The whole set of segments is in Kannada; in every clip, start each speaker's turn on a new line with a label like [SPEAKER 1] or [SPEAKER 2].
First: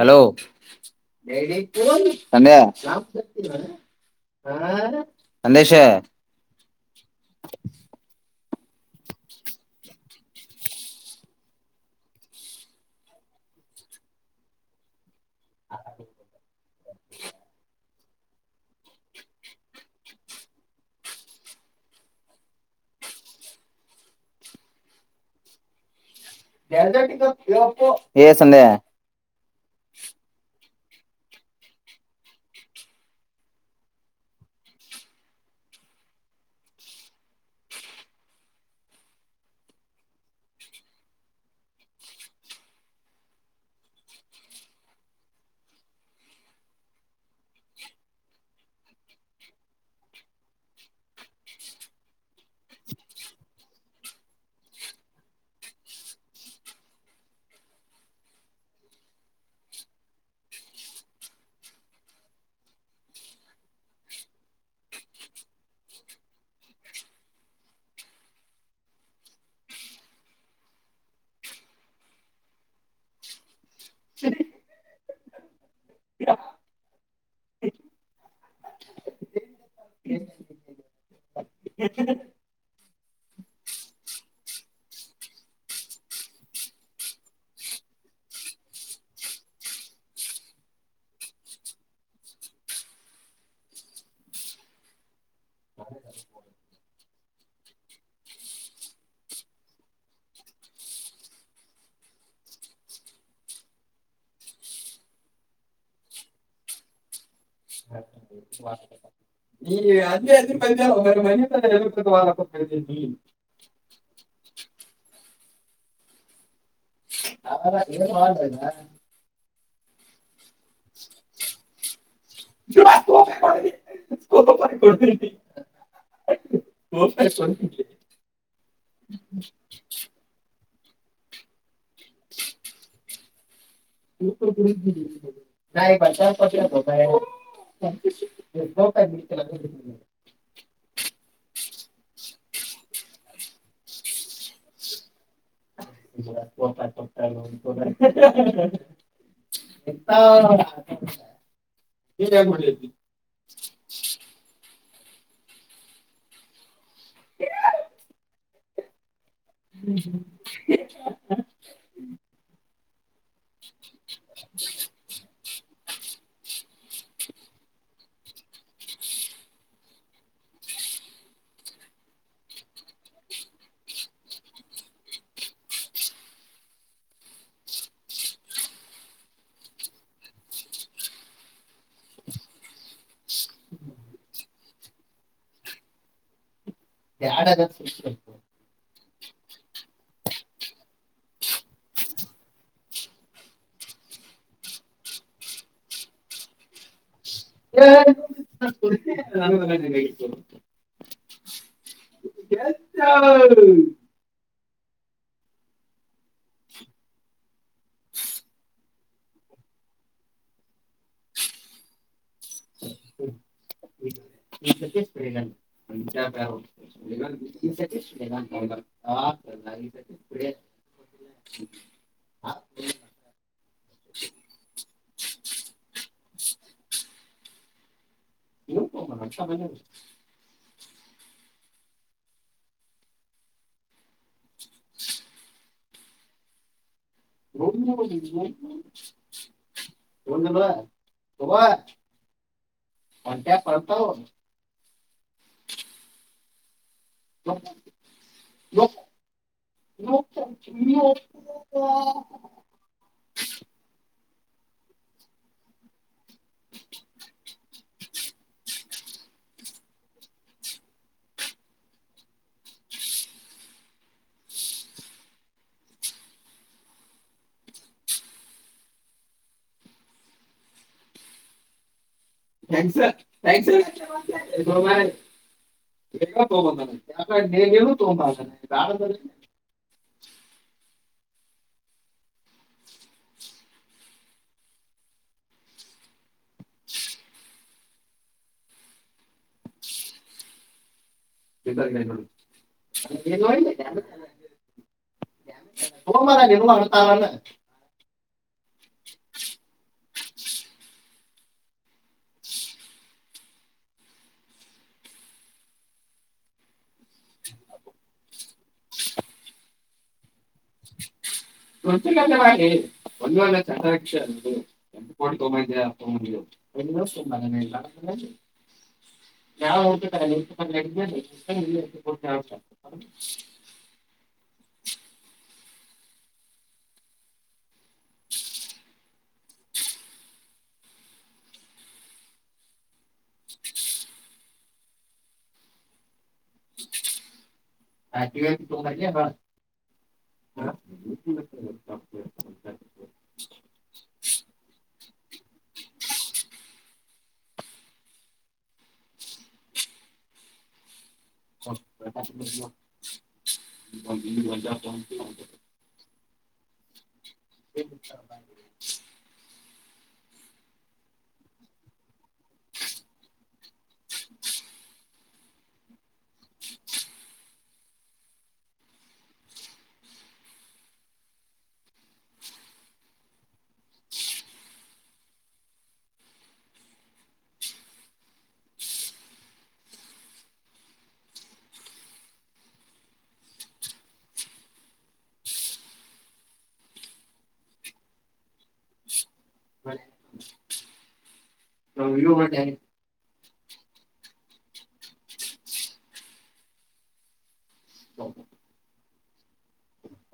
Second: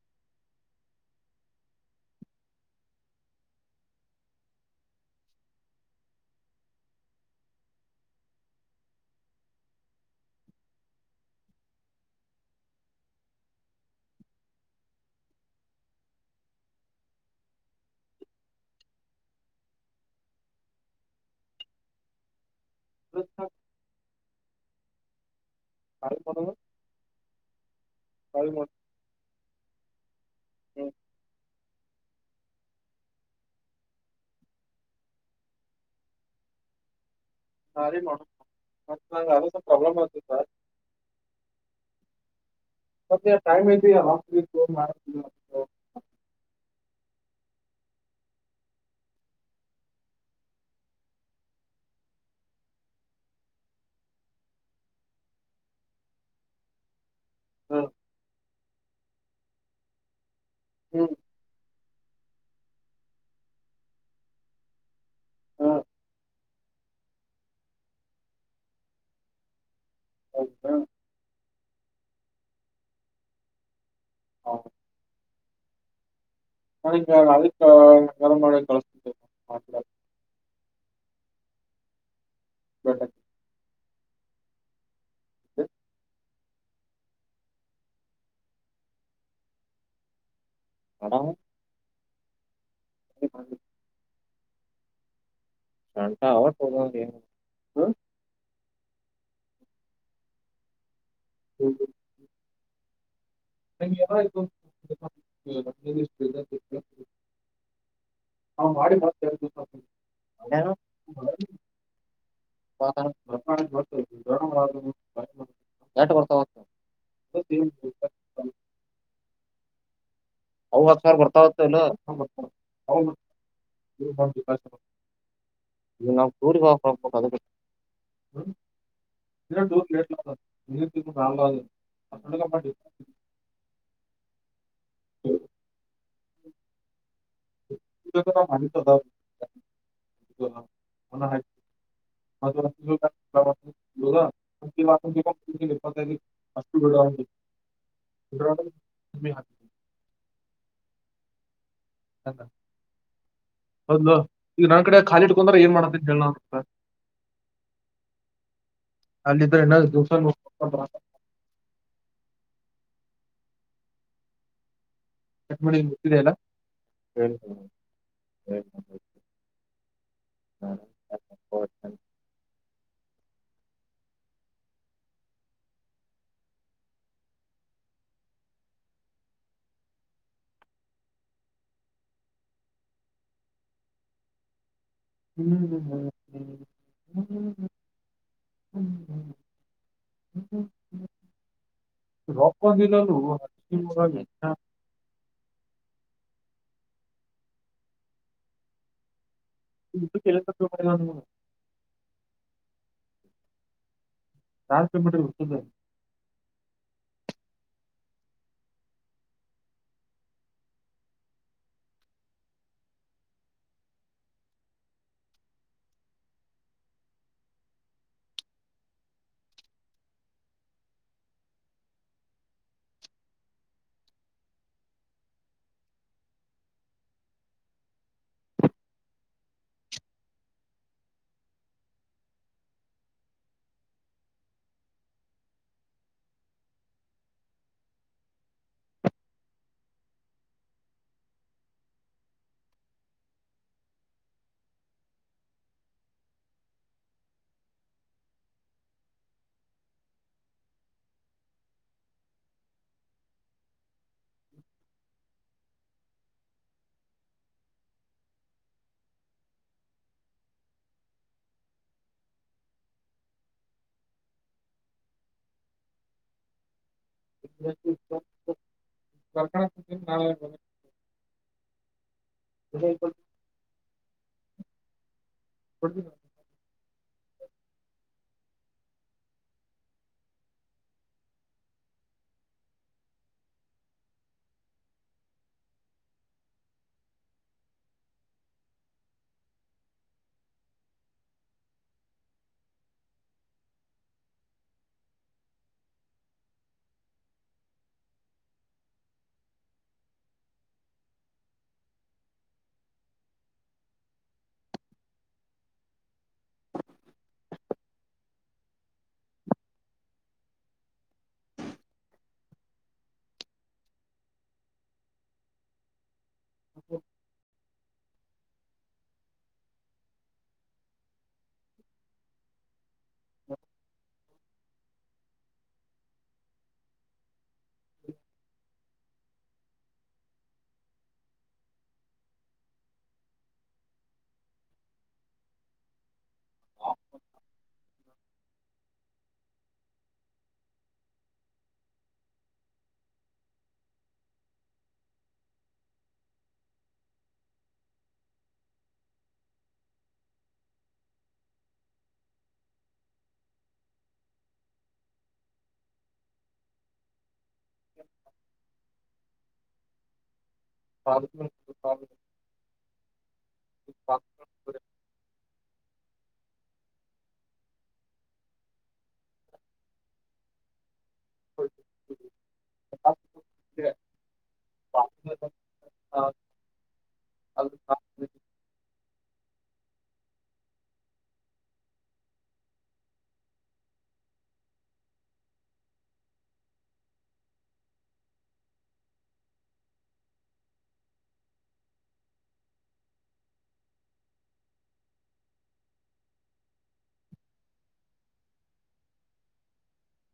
[SPEAKER 1] ಹಲೋ ಯ ಅಂದೇಶ ಹ
[SPEAKER 2] ಅತ್ತ ಪ್ರಾಬ್ಲಮ್
[SPEAKER 1] ಏ ಸಂಧ್ಯಾ
[SPEAKER 2] ಹ್ಮ ನಾರಿ ಮಾಡ ಮ ನ ಯ ಪ್ರಬ್ಲಮ ಬಂತು ಸರ್ ಅತ್ತ ಮ [unintelligible] ಹ್ಮ ಹ್ಮ್ ಹೌದಾ ಹ ನ ಅದಕ್ಕೆ ವರಮ ಕಳಸ [unintelligible] ಹ ಹಡ ಹ ಟಾ ಅವ ಹ [unintelligible] ಹೌ [inaudible] ಅವ್ ಮಾಡಿ
[SPEAKER 1] ಹ
[SPEAKER 2] ಮತ್ತೆ ಎರಡು ದಿವಸ
[SPEAKER 1] ಈ ಅದೇ ಅದ
[SPEAKER 2] ಏನೋ
[SPEAKER 1] ಬಂದ ಮ ಮನ ತರ ಎರ್ತದೆ ವ ನೀ [unintelligible]
[SPEAKER 2] ಎಟ ಬರ್ತ
[SPEAKER 1] ಹ ಏನ ಮಾಡ [unintelligible]
[SPEAKER 2] ಅವ್ಹತ್ಮಾರ್ ಬರ್ತಾವತ್ತು ಎಲ್ಲ
[SPEAKER 1] ಸ್ ತಪ ಕೊತ [unintelligible]
[SPEAKER 2] ಇವಾಗ್ ನಾವ್ ಟೂರಿಗೆ ಕಲ್ಸ್ಬೇಕು ಅದುಕ್ಕೆ ನೀತಿೂಡ ನಲ್ಲಡುಾ [unintelligible]
[SPEAKER 1] ಇ ನ ಬ ಚಾರ್ ಪಚತತ [unintelligible] [inaudible]
[SPEAKER 2] ಒ ಹ [inaudible] [inaudible]
[SPEAKER 1] ಾತಾ [inaudible] [unintelligible]
[SPEAKER 2] ಹೌದು ಈಗ ನನ್ ಕಡೆ ಖಾಲಿ ಇಟ್ಕೊಂಡ್ರೆ ಏನ್ ಮಾಡದಂತಿತೆ ಹೇಳ್ ಅಲ್ಲಿದ್ರೆ ಎನ್ನರ್ ದಿವಸ
[SPEAKER 1] [inaudible]
[SPEAKER 2] ಕಟ್ ಮಾಡಿಟ್ಟಿದೆ ಅಲ್ಲ ಹ್ಮ ಹ್ಮ್ ಹ್ಮ್ ಹ್ಮ್
[SPEAKER 1] ಎದ [inaudible]
[SPEAKER 2] ಹ್ಮ್ ಹ್ಮ್ಮ ರೊಪ್ಪದಿರಲು ಹಸಿಮರನ್ನ
[SPEAKER 1] ಹ ಅಳ್
[SPEAKER 2] ಇದು ಕೆಲಸ ಮಾಡಿದ
[SPEAKER 1] [inaudible] ತ
[SPEAKER 2] ನಾಲ್ಕ್ ಕಲಮೀಟರ್ ಉಂಟದು
[SPEAKER 1] ಈ ಕಗ [inaudible] ಹ್ಮ್ಮ್. [unintelligible] ಹ್ಮ್ಮ್.
[SPEAKER 2] ಹ್ಮ್ಮ್. [inaudible]
[SPEAKER 1] ಇ ಬ [unintelligible] ರ [inaudible] ಹ ಒಂಟ್ಯಾ ಪತ [unintelligible] ಹ [inaudible] ನೀ [unintelligible]
[SPEAKER 2] ಹ್ಮ್ಮ್. [inaudible] ಹ್ಮ್ಮ್. [inaudible]
[SPEAKER 1] ್ಯಾ ್ಯಾ [inaudible]
[SPEAKER 2] ಕೊಡ್ತೀನಿ,
[SPEAKER 1] ೇ ನೀ ತಊ ಬಾಸ ಬರ [inaudible] ಇ ಹ ಮಾರ ಅ ತ್ಣ
[SPEAKER 2] ಹ್ಮ್
[SPEAKER 1] ಒಂದ ಅಲ್ಲ ಚಕ್ಷ ಕ ತಗ ತ ಎ
[SPEAKER 2] ಅದು
[SPEAKER 1] ದಿವಸ ಅಲ್ಲ ಅ ಯಾವ
[SPEAKER 2] ಹ್ಮ್ಮ್. [inaudible] ಹ್ಮ್
[SPEAKER 1] ಆಟಿವ ತತ
[SPEAKER 2] ಹ ಹ್ಮ್.
[SPEAKER 1] ಸ ಹ್ಮ್ ಹ್ಮ್.
[SPEAKER 2] ಹ್ಮ್. ಹ್ಮ್ ಹಾ ಅ
[SPEAKER 1] ಹೌ ಇ ಮ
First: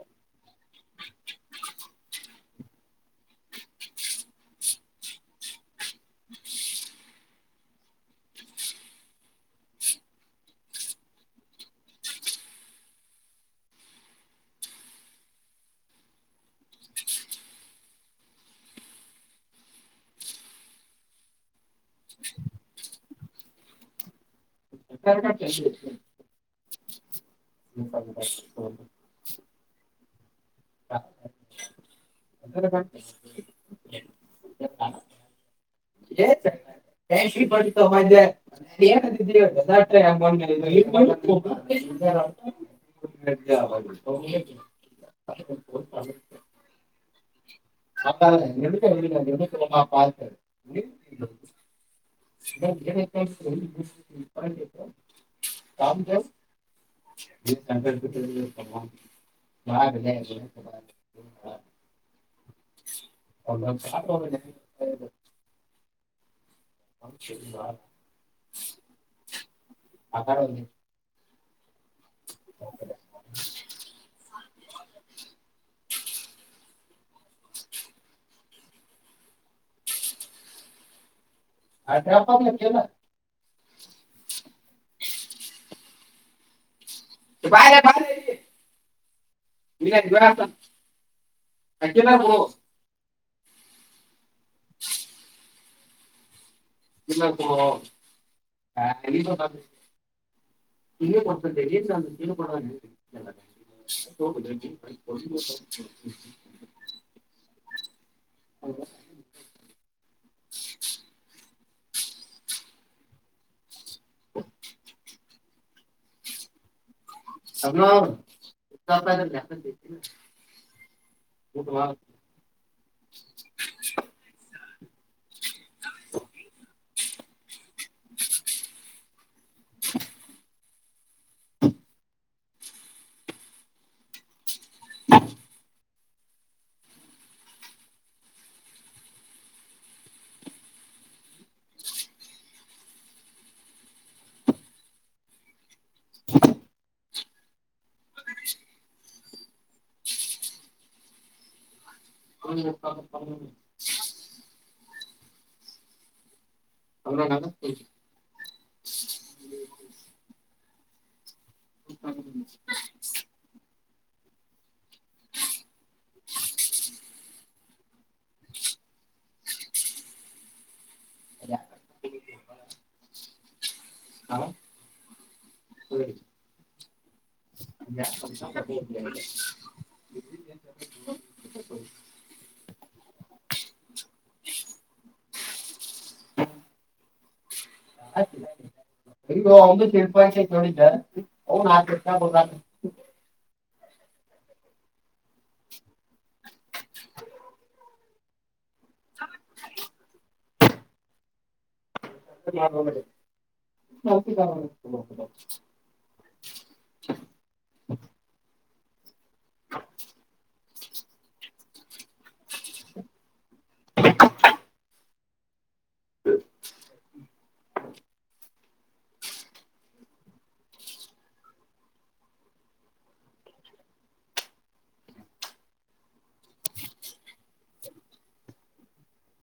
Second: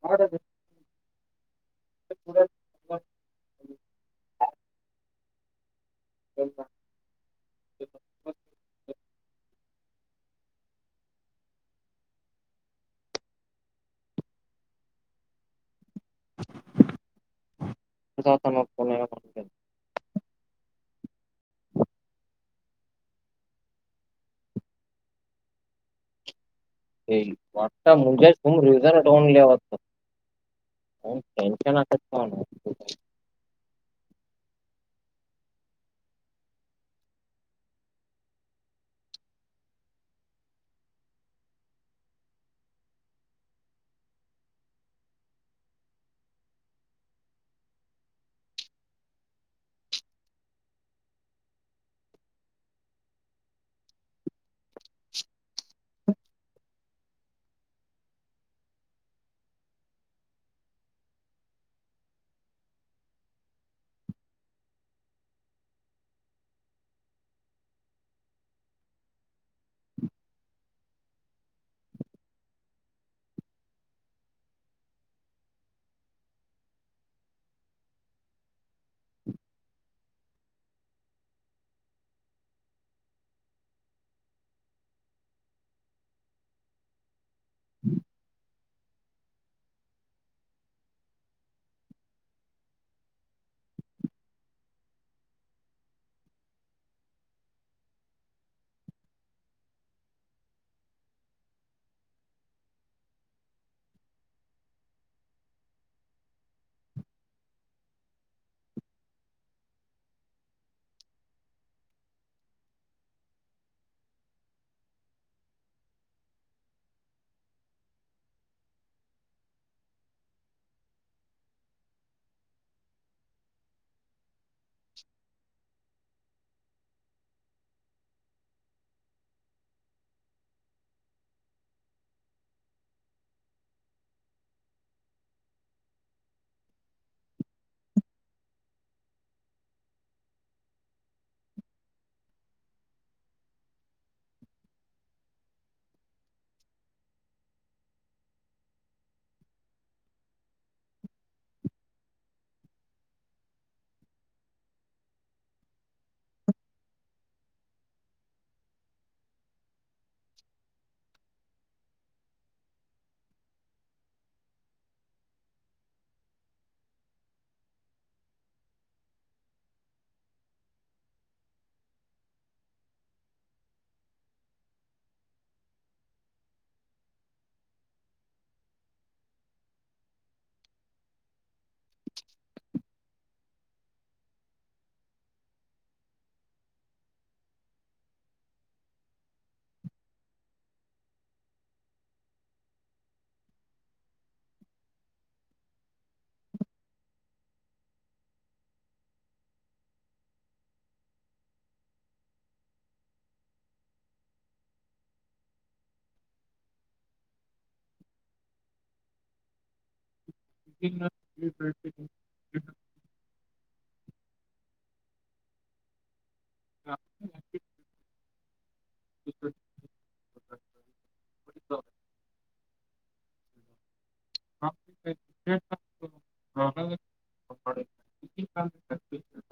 [SPEAKER 2] ಹೌದದು ಹ್ಮ್ ಹ ಪ್ರಜಾ ತಮ ಪನ ಮ [inaudible]
[SPEAKER 1] ಕ ಕ ಶ [inaudible]
[SPEAKER 2] ಹ ಮಾಡ ಮುಂಜೆ ತು ರಜರ್ ಟ ಒನ್ ಲವ [inaudible] ೆ ಆ [unintelligible]
[SPEAKER 1] ಹ ಎ ಕ ಮ ಹ್ಮ್ ಅ ಎಕ್ಕೆ ಎ ಸಲಮ ಪತ ಕ ಕ ಸಂಕ [inaudible] ಹಾ ಅ ಆಕಾರ ಅ ರ ಅಪ್ಪಪಲ ಕೆಲ್ಲ ಬರೆ ಬ ನೀ ಅ ಅಜಜನ ಇಲ್ಲ ಹ ನೀ ಹೀಗ ಕೊಡ್ತದೆ ಏನ್ ಕೊಡರ್ ಹೌ ಹ್ರ [unintelligible]
[SPEAKER 2] [unintelligible]
[SPEAKER 1] [unintelligible] [unintelligible] [unintelligible] [unintelligible] [unintelligible]
[SPEAKER 2] [unintelligible] ಹ [unintelligible] ಹ ಹ